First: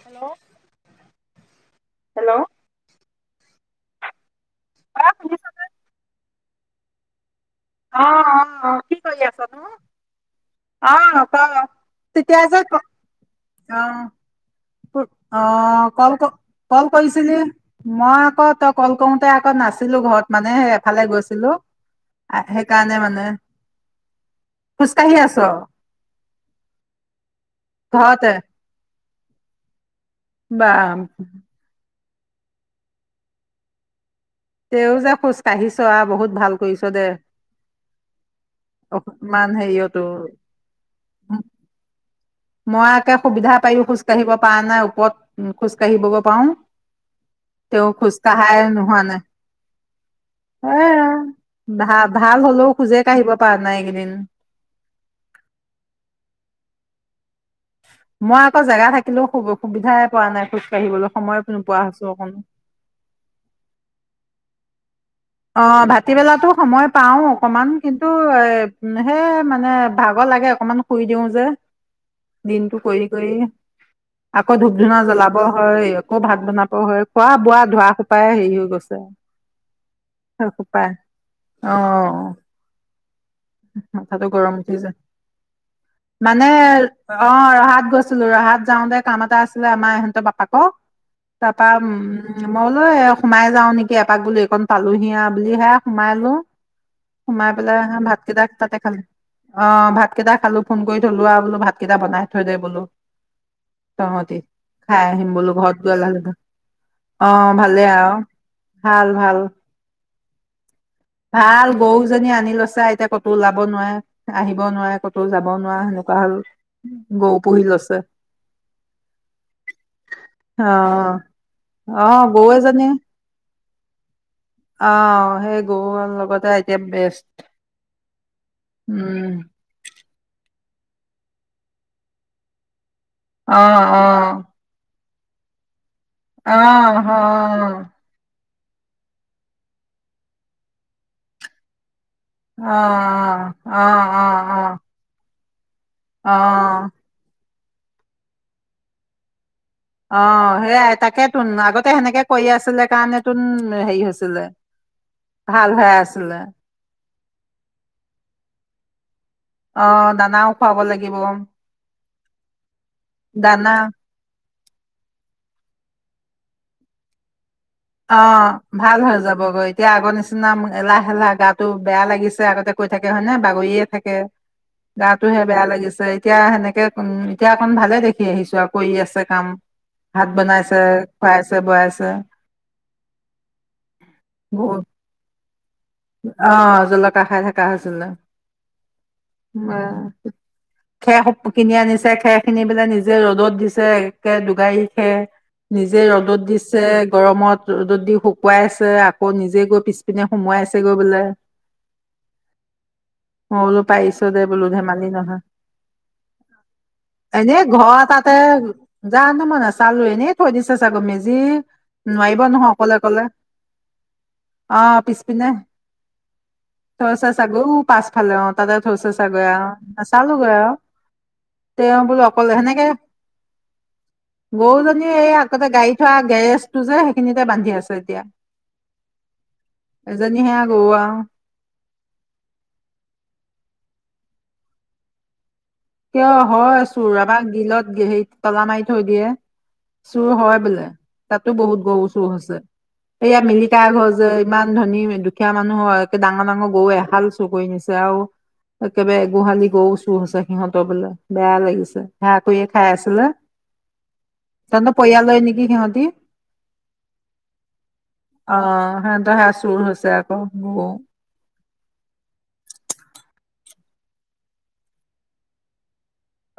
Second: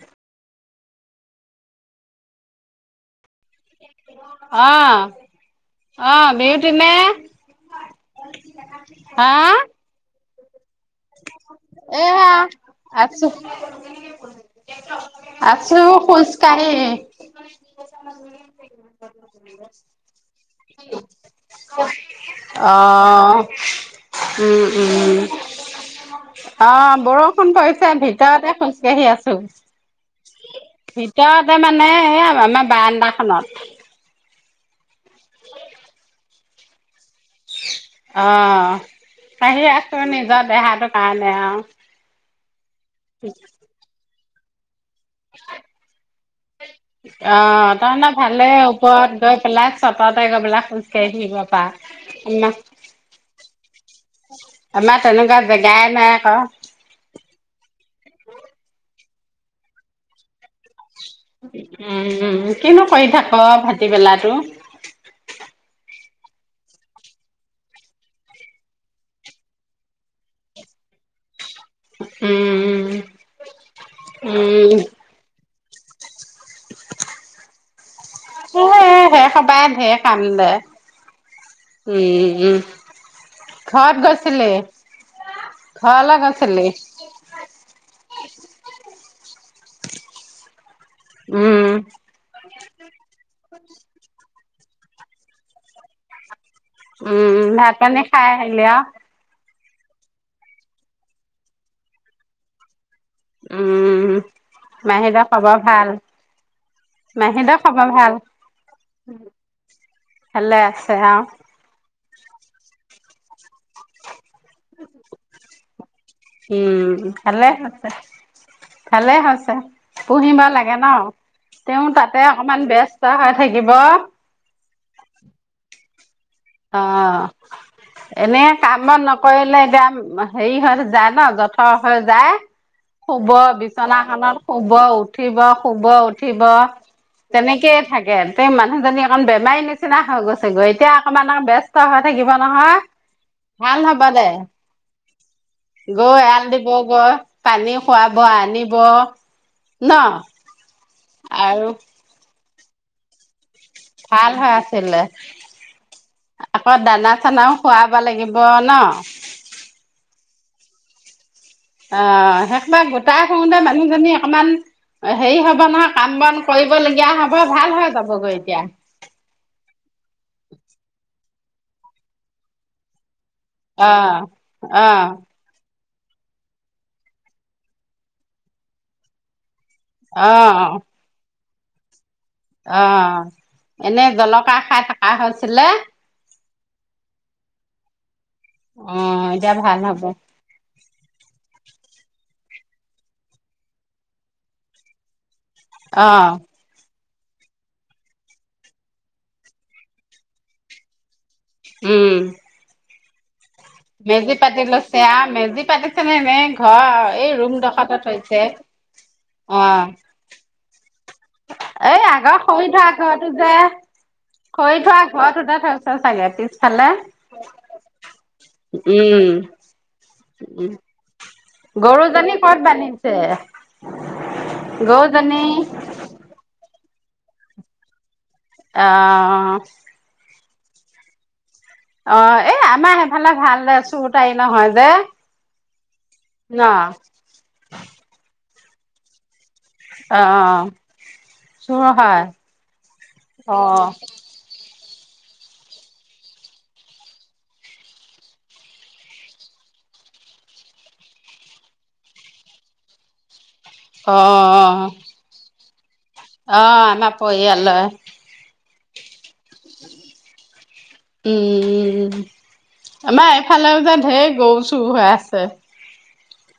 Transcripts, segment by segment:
Hello. Hello. অঁ, অ শুনিছ অঁ। পেহিতি নে অঁ অঁ-অঁ কি কৰি হা আছনো। অঁ ক, এয়া ঠিকে আছোঁ ক। আছো, অঁ। আছো অঁ, কল খোজ কাঢ়ি। কল কৰিছিলি মই আকৌ তই কল কৰোতে আকৌ নাছিলো ঘৰত মানে। এফালে গৈছিলো সেইকাৰণে মানে অঁ, খোজকাঢ়ি উম-উম আছ অঁ বৰষুণ পৰিছে ঘৰতে ভিতৰতে খোজকাঢ়ি আছোঁ। [unintelligible] বা এতিয়াতে মানে এই আমাৰ বাৰান্দা খনত। তেও যে খোজ কাঢ়িছ আও বহুত ভাল কৰিছ দে। অঁ, ইমান কাঢ়ি আছো হেৰিয়তো নিজৰ দেহাটো কাৰণে আৰু। মই আ একে সুবিধা পাইয়ো খোজ কাঢ়িব পৰা নাই ওপৰত খোজ কাঢ়িবগৈ পাৰো অঁ, তেওঁ তাৰমানে খোজ কঢ়াই ভালেই নোহোৱা ওপৰত নাই গৈ পেলাই চততে গৈ পেলাই এ খোজকাঢ়ি থাকিব ভা ভাল পাৰা, আ হলেও খোজে কাঢ়িব পৰা নাই এইকেইদিন আমাৰ তেনেকুৱা জেগাই নাই আকৌ। মই আকৌ জেগা থাকিলেও সু-সুবিধাই পোৱা নাই খুজ উম, কিনো কৰি থাক [unintelligible] বেলাটো। অঁ, ভাটিবেলাটো সময় পাও অকনমান কিন্তু এ সে মানে ভাগৰ লাগে অকমান শুই দিওঁ যে। দিনটো উম, কৰি কৰি, আকৌ উম, ধূপ ধূনা জ্বলাব হয় আকৌ ভাত বনাব হয় খোৱা বোৱা ধোৱা সোপাই [unintelligible] হে সবাই ঢেৰ কাম। দে। [unintelligible] অঁ উম, উম, ঘৰত মাথাটো গৈছিলি? গৰম উঠি যায়, ঘৰলৈ মানে গৈছিলি? অঁ ৰহাত গৈছিলো ৰহাত যাওঁতে কাম এটা আছিলে আমাৰ ইহঁতৰ বাপাকৰ। তাৰপা উম মইবুলো এ সোমাই যাও নেকি এপাক বুলি [unintelligible] পালোঁহি। বুলিহে সোমাইলো। উম ভাত পানী খাই আহিলি তাতে আৰু। খালো অ ভাতকেইটা খালো ফোন কৰি থলো আৰু বোলো ভাতকেইটা বনাই থৈ দে বোলো উম, তহঁতি খাই মাহীদেউৰ আহিম বোলো খবৰ ঘৰত ভাল? গৈ এলাহ লাগে, অঁ মাহীদেউৰ খবৰ ভালেই ভাল? আৰু ভাল ভাল। ভালে আছে আৰু? ভাল গৰুজনী আনি লৈছে। এতিয়া ক'তো ওলাব নোৱাৰে আহিব নোৱাৰে ক'তো যাব নোৱাৰা সেনেকুৱা হ'ল উম গৰু ভালেই পুহি হৈছে লৈছে ভালেই হৈছে পুহিব অ লাগে ন তেওঁ অ তাতে গৰু অকনমান ব্যস্ত হৈ থাকিব। কৰিব আহ সেই গৰু আৰু লগত অঁ এনে কামত উম নকৰিলে এতিয়া হেৰি হৈ। যায় ন জঠৰ হৈ যায় শুব অ অ বিচনাখনত শুব উঠ উঠিব শুব উঠি। উঠিব অ', তেনেকেইে অ', থাকে। মানুহজনী একণ বেমাৰি নিচিনা হৈ গৈছেগৈ এতিয়া। সমান ব্যস্ত হয়। থাকিবা নহয় অ', ভাল হব দে অ', গৰু এয়ালি দিব অ', কোৱা পানী খুৱাব আনিব ন অঁ সেইয়াই তাকে তো আৰু আগতে সেনেকৈ পঢ়ি আছিলে কাৰণ তোম ভাল হৈ আছিলে হৈ আছিলে আকৌ দানা দানাও খুৱাব লাগিব ন অঁ দানাও খুৱাব লাগিব অঁ শেষ বা গোটাই থওঁতে দানা মানুহজনী অকমান হেৰি হব নহয় কাম বন কৰিবলগীয়া হ'ব। ভাল হৈ যাবগৈ অঁ এতিয়া। ভাল হৈ যাব গৈ এতিয়া আগৰ নিচিনা এলাহলাহ গাত তো বেয়া লাগিছে আগতে কৈ থাকে থে হয়নে বাগৰিয়ে থাকে অ' অ' গাতোহে বেয়া লাগিছে এতিয়া সেনেকে উম এতিয়া অকণ ভালে দেখি আহিছো আৰু কৰি আছে কাম। ভাত অ' বনাাইছে খুৱোইছ আছে অঁ এনে জলকা খাই থকা হৈছে। ছিলে অঁ জলকীয়াৰ খাই থকা হৈছিল ন অ' এতিয়া উম ভাল হ'ব। কিনি আনিছে খেৰ খিনি বোলে নিজে ৰ'দত দিছে একে ডগাৰি খেৰ নিজে অ' ৰ'দত দিছে গৰমত যদি শুকুৱাই আছে আকৌ নিজে গৈ পিছপিনে সুমোৱাইছে চ গ বোলে উম মই বোলো পাৰিছো মেজি দে পাতি বোলো লৈছে ধেমালি আৰু নহয় মেজি পাতিছেনে নে নে ঘৰ এই ৰুম এনেই ডখৰতে ঘৰ তাতে থৈছে জানো মই অ' নাচালো এনেই থৈ দিছে চাগৈ মেজি এই নোৱাৰিব আগৰ খৰি নহয় থোৱা অকলে অকলে ঘৰটো যে অ খৰি থোৱা ঘৰত পিছপিনে উত থৈ থৈছে চাগ পাছফালে অ তাতে থৈছে উম চাগৈ নাচালো গৈ উম তেওঁ বোলো গৰুজনী অকল ক'ত সেনেকে বান্ধিছে? গৰু জনীও এই গৰুজনী আগতে গাড়ী থোৱা গেজ তোৰ যে সেইখিনিতে বান্ধি আছে এতিয়া আহ গোৱা অ এ আমাৰ সেইফালে ভাল দে চোৰটাই নহয় যে কিয় ন হয় আছোঁ ৰবা গিলত হেৰিত তলা মাই থৈ দিয়ে চুৰ হয় অ' বোলে তাতো বহুত গৰু চুৰ হৈছে এয়া মিলিকা অ' ঘৰ যে ইমান ধনী দুখীয়া মানুহৰ একে ডাঙৰ ডাঙৰ গৰু এহাল চুৰ কৰি নিছে আৰু একেবাৰে গোহালি গৰুও চুৰ হৈছে সিহঁতৰ বোলে বেয়া লাগিছে সেয়া কৰিয়ে খাই আছিলে অ অ অহ সিঁহতি অ আমাৰ পৰিয়ালয়ে অ সে চুৰ হৈছে আকৌ গৰু উম আমাৰ এইফালেও যে ঢেৰ গৰু চুৰ হৈ আছে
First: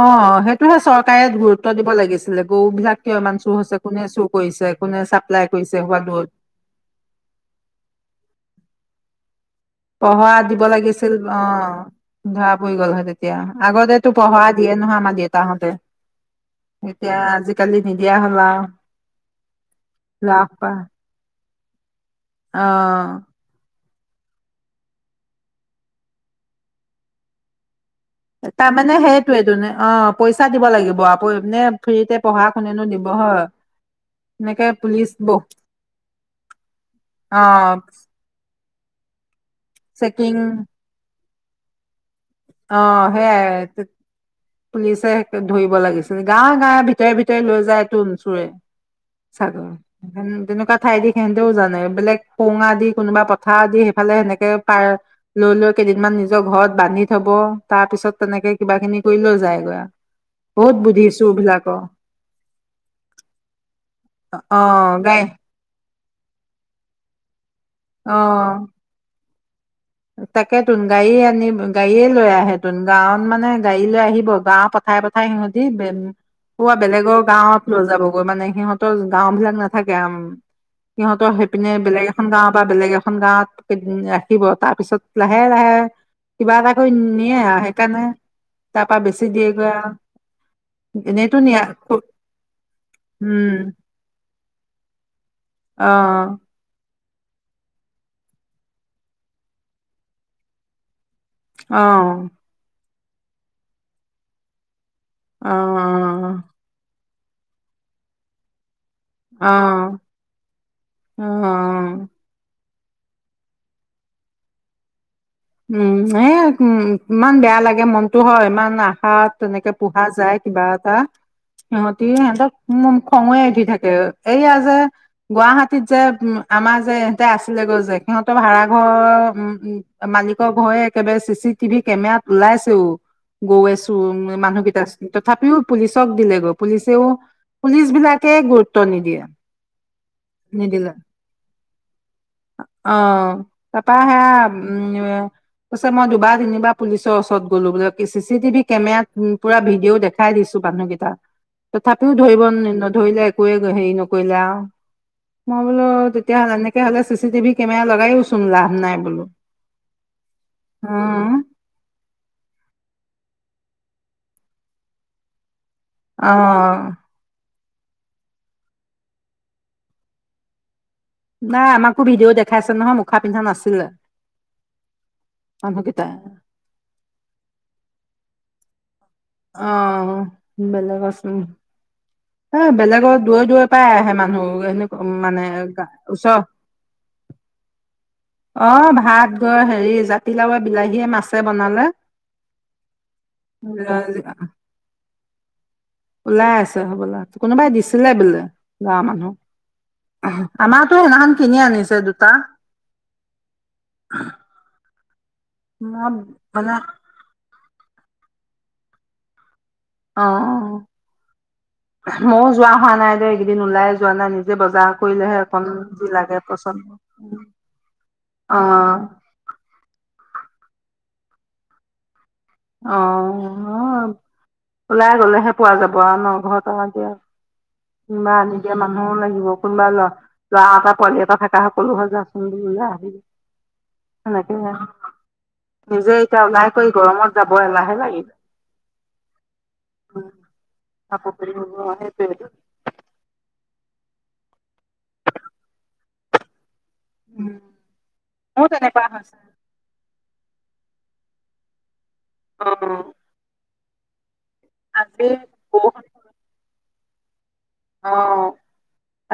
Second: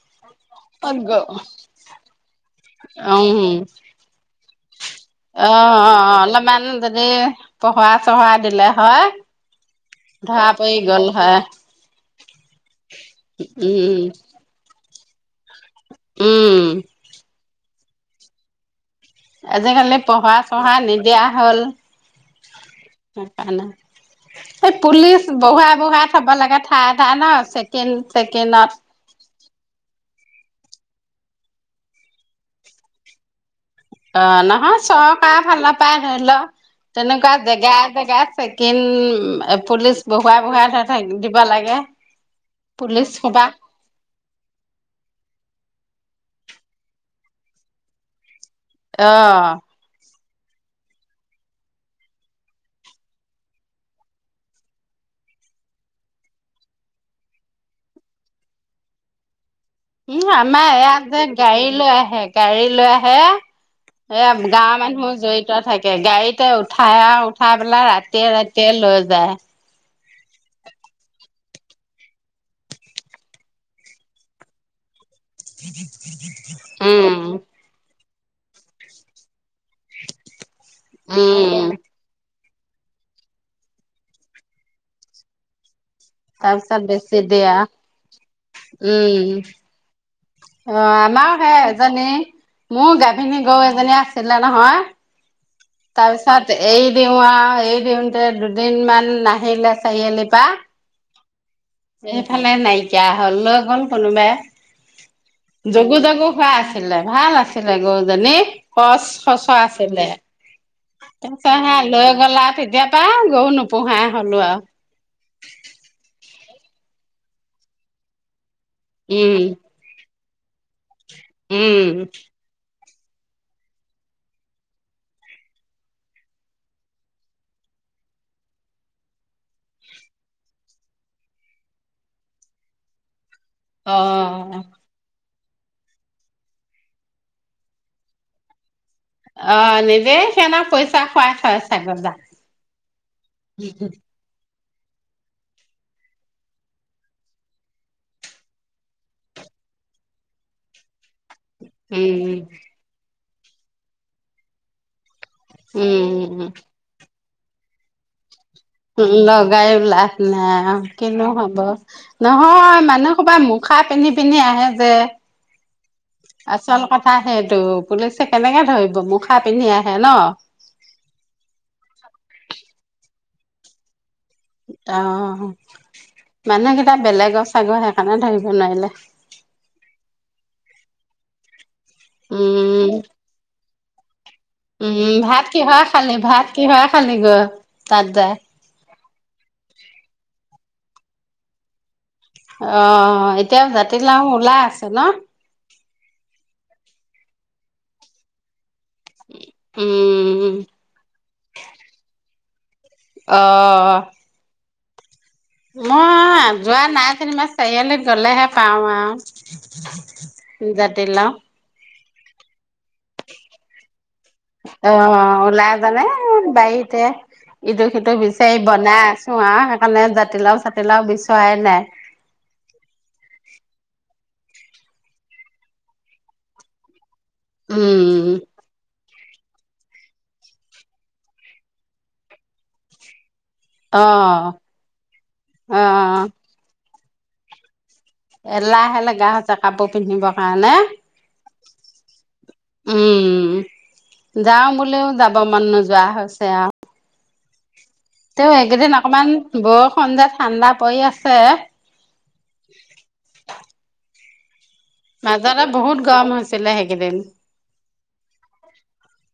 অ সেইটোহে ক'ত চৰকাৰে গ গুৰুত্ব দিব লাগিছিলে গৰু বিলাক কিয় ইমান চুৰ উম হৈছে কোনে চুৰ কৰিছে কোনে চাপ্লাই অ কৰিছে অ হোৱা দূৰত অলপমান যদি পহৱা চহৱা দিলে হয় পহৱা ধৰা দিব পৰি গ'ল লাগিছিল হয় অ ধৰা পৰি গ'ল হয় তেতিয়া উম আগতেটো পহৱা দিয়ে নহয় আমা তাহঁতে উম এতিয়া আজি কালি নিদিয়া হল আৱ আজিকালি পহৱা চহৱা নিদিয়া হ'ল অ সেইকাৰণে এই পুলিচ বহোৱাই বহোৱাই থব লাগে ঠায়ে ঠায়ে ন চে তাৰমানে সেইটোয়েইটো তোন অ পইচা দিব লাগিব প এনে ফ্ৰীতে বঢ়া কোনেনো দিব হয় অ এনেকে নহয় পুলিচ ব চৰকাৰে ভাল নাপায় ধৰি ল তেনেকুৱা অ জেগা জেগায়ে চে কিন পুলিচ চেকিং বহোৱাই বহোৱাই থ থাক দিব লাগে অ পুলিচ সোপা সেয়াই পুলিচে ধৰিব লাগিছিল গাঁৱে গাঁৱে ভিতৰে ভিতৰে লৈ যায় তোন চুৰে অহ তেনেকুৱা ঠাই দি সেঁহতেও জানে বেলেগ সোঙা দি কোনোবা পথাৰ দি সেইফালে সেনেকে পাৰ লৈ লৈ কেইদিন মান নিজৰ ঘৰত বান্ধি থব তাৰ পিছত তেনেকে কিবা খিনি কৰি লৈ যায় উম আমাৰ ইয়াত যে গাড়ী লৈ আহে গাড়ী লৈ আহে এ অ গাঁৱৰ মানুহো গাই জড়িত থাকে গাড়ীতে উঠাই আৰু উঠাই পেলাই ৰাতিয়ে ৰাতিয়ে লৈ যায়। তাকে তোন গাড়ীয়ে আন গাড়ীয়ে লৈ আহে তন গাঁৱত মানে গাড়ী লৈ আহিব, গাঁও পথাৰ প কাই সিহতি বে, পুৱা উম বেলেগৰ গাঁৱত লৈ যাব। মানে সিহঁতৰ গাও বিলাক নাথাকে আম সিহঁতৰ উম সেইপিনে বেলেগ এখন দাম বা বেলেগ এখন গাঁৱত উ ৰাখিব তাত। ত পিছত লাহে লাহে তাৰপিছত কৰি বেছি নিয়ে দিয়া, আৰু সেইকাৰণে তাৰ পৰা বেছি দিয়েগৈ আৰু উম অ আমাৰ এনেইতো সেই নিয়া এজনী, মোৰ গাভিনী গৰু উম এজনী আছিলে নহয়, অ তাৰপিছত এই দিওঁ আৰু এ দিওঁতে দুদিন মান নাহিলে, চাৰিআলিৰ পৰা অ সেইফালে নাই তেতিয়া হলওঁ গ'ল কোনোবাই অ যোগু যগু খোৱা আছিলে। ভাল আছিলে গৰুজনী। খচ খচ অ আছিলে, অ তাৰপিছত সে লৈ গলা তেতিয়া পা গৰু নোপোহা হলো আৰু। উম এ উম ইমান বেয়া লাগে মনতো হয় ইমান। আশা আৰু উম তেনেকে পোহা যায়। কিবা এটা সিহঁতি, উম সেহতক উম, খঙয়ে উঠি থাকে এইয়া যে গুৱাহাটীত যে, উম আমাৰ যে ইহতে আছিলে গৈ যে সিহঁতৰ ভাৰাঘৰ উম। মালিকৰ ভয়ে একেবাৰে চি চি টিভি কেমেৰাত ওলাইছেও। গৈ আছো অ মানুহকেইটা আছিল তথাপিও পুলিচক দিলেগৈ, পুলিচেও পুলিচ বিলাকে নিদিয়ে অ নিজেই শেনা নিদিলে। পইচা খাই খাই চাগৰ জা অ তাৰপা সেয়া উম, পিছে মই দুবাৰ তিনিবাৰ পুলিচৰ ওচৰত গলো, বোলে কি চি চি টিভি কেমেৰাত পুৰা ভিডিঅও দেখাই দিছো মানুহকেইটা তথাপিও উম ধৰিব নি নধৰিলে কৈ গৈ হেৰি নকৰিলে আও। মই বোলো উম উম উম তেতিয়াহলে এনেকে হলে চি চি টিভি কেমেৰা লগাই চোন লাভ নাই বোলো। লগায়ো লাভ নাই, অ কিনো হব নহয় মানুহ কোবা মুখা পিন্ধি পিন্ধি আহে যে অ আচল কথা সে টো পুলিচে কেনেকে ধৰিব মুখা পিন্ধি আহে ন নাই আমাকো ভিডিঅ' দেখাইছে নহয় মুখা পিন্ধা নাচিলে অ মানুহকেইটা বেলেগৰ চাগৈ সেইকাৰণে ধৰিব নোৱাৰিলে অ বেলেগ চোন হা উম বেলেগৰ দূৰত দূৰত পাই আহে মানুহ উম সেনেকুৱা মানে ভাত কিহৰে খালি ওচৰ ভাত কিহৰে খালি গৈ তাত যায় অ ভাত ৰ হেৰি জাতিলাওৱে বিলাহী হে মাছে বনালে অ এতিয়াও জাতিলাও ওলাই আছে ন ওলাই আছে হ'বলা কোনোবাই দিছিলে বোলে গাঁৱৰ মানুহ উম আমাৰতো সেইনাখন কিনি আনিছে দুটা অহ মই যোৱা নাই কেনিবা চাৰিআলিত গলেহে পাওঁ আৱ জাতি লাউ উমহ যোৱা হোৱা নাই দে এইকেইদিন ওলাই যোৱা নাই নিজে অ বজাৰ কৰিলেহে অকণ ওলাই জানে যি লাগে বাৰীতে পচন্দ ইটো সিটো অ তিলাও চাটি লাও বিচৰাই নাই অ ওলাই গ'লেহে পোৱা যাব আৱ ন ঘৰত আৱ কি আৱ উম কিমান এতিয়া মানুহ লা কোনোবা ল ল'ৰা এটা পোৱালি এটা থকা সকলো হৈ যা চোন বোলো ওলাই আহিবি অ সেনেকেই, অ নিজে এতিয়া ওলাই কৰি - - গৰমত। যাব এলাহে লাগে! এলাহে লগা হৈছে কাপোৰ পিন্ধিবৰ কাৰণে। কাপোৰ পিন্ধি সেইটোৱেটো উম যাওঁ বুলিও, যাব মন নোযোৱা হৈছে আৱ উম তেওঁ মোৰ এইকেইদিন তেনেকুৱা অকমান হৈছে বৰষুণ যে ঠাণ্ডা পৰি আছে। অ'। আজি মাজতে, বৰষুণ বহুত গৰম হৈছিলে। কেইদিন অ'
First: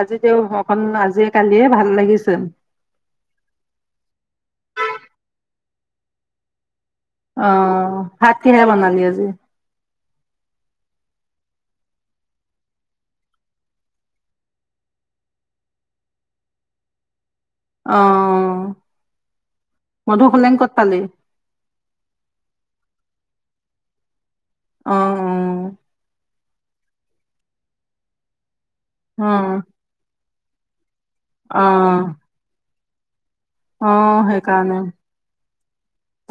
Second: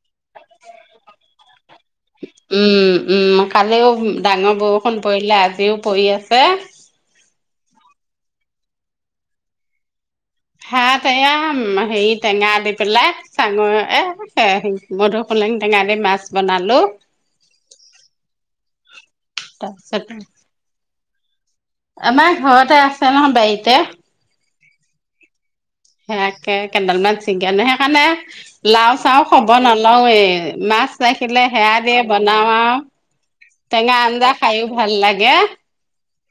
আজি তেওঁ ঘৰখন আজিয়ে, কালি উম, উম, কালিও ডাঙৰ বৰষুণ পৰিলে। আজিও পৰি আছে। অ' ভাত কিহেৰে বনালি আজি? হা' টেঙা, হেৰি টেঙা দি পেলাই, চাংমৰা এ' মধুসোলেং টেঙা দি মাছ বনালো। অ'। তাৰপিছত মধুসোলেং ক'ত পালি? আমাৰ ঘৰতে আছে নহয়, বাৰীতে। অ' উম। সেয়াকে, কেইডাল মান, চিগা [unintelligible] সেইকাৰণে অ লাও-চাও, খব নলৱে মাছ। ৰাখিলে অ সেয়া দিয়ে, বনাও আৰু। টেঙা অ' আঞ্জা খাইও সেইকাৰণে, ভাল লাগে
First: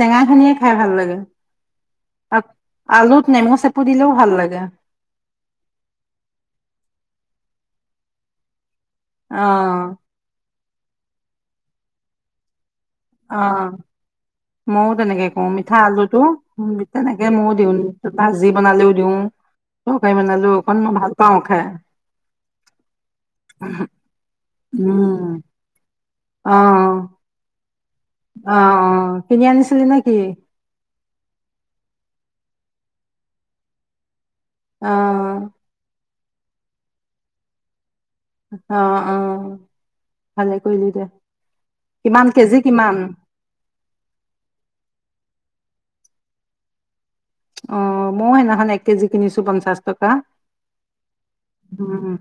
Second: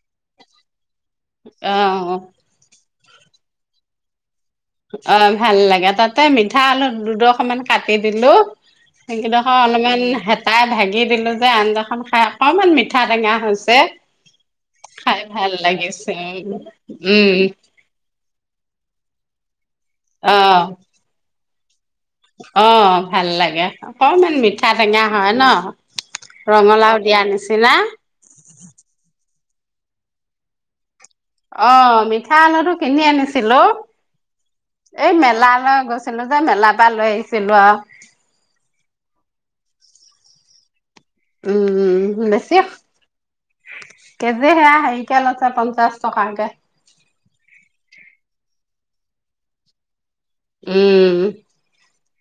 টেঙাখিনিয়ে খাই ভাল লাগে। অ আলুত নেমু চেপু দিলেও ভাল লাগে। অ' ভাল লাগে, তাতে মিঠা আলু দুডখ অকমান কাটি দিলো। অ সেইকেইডোখৰ, অলপমান হে তাই ভাগি দিলো যে, আঞ্জাখন খাই অকণমান, মিঠ অ' মইও খাই তেনেকে কওঁ, ভাল মিঠা লাগিছে আলুটো, তেনেকে উম ময়ো দিওঁ, ভাজি বনালেও দিওঁ। তৰকাৰী বনালেও অ' অকণমান ভাল পাওঁ খায়। অ' ভাল লাগে। অকণমান মিঠা-টেঙা উম হয় ন? অ ৰঙালাও দিয়া নিচিনা। অ' অ'। কিনি আনিছিলি নে কি? অ' মিঠা আলুটো কিনি আনিছিলো। এই অ মেলালৈ গছ ছিলো যে মেলাৰ পৰা লৈ আহিছিলো আও। অ' অ' ভালে কৰিলি দে। উম কিমান কেজি বেছি [unintelligible] কিমান কেজি সেয়া হেৰি কেলছে পঞ্চাশ টকাকে। অ' মইও সেইদিনাখন এক কেজি কিনিছো, পঞ্চাশ টকা। উম। উম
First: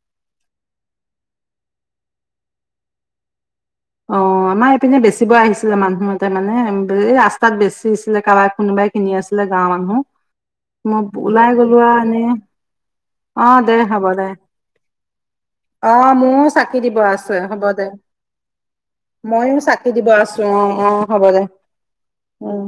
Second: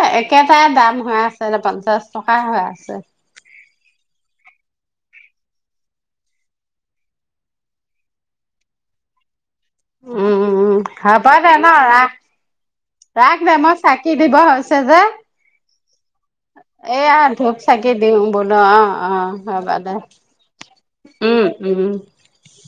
এ, একেটাই দাম হৈ আছে। [unintelligible] পঞ্চাছ টকাই হৈ আছে। অ' আমাৰ এইপিনে বেচিব আহিছিলে মানুহ এটাই মানে, ৰাস্তাত বেছি আছিলে কাৰোবাক, কোনোবাই কিনি আছিল। উম হব ওলাই দে ন গলো আৰু ৰাখ। এনে ৰাখ অ দে মই হ'ব চাকি দে দিব হৈছে যে, অ মোৰো চাকি দিব এয়া ধূপ চাকি দিওঁ বোলো অ। অ', ময়ো হ'বা দে চাকি দিব আছো আহ আহ হ'ব দে, উম, উম। উম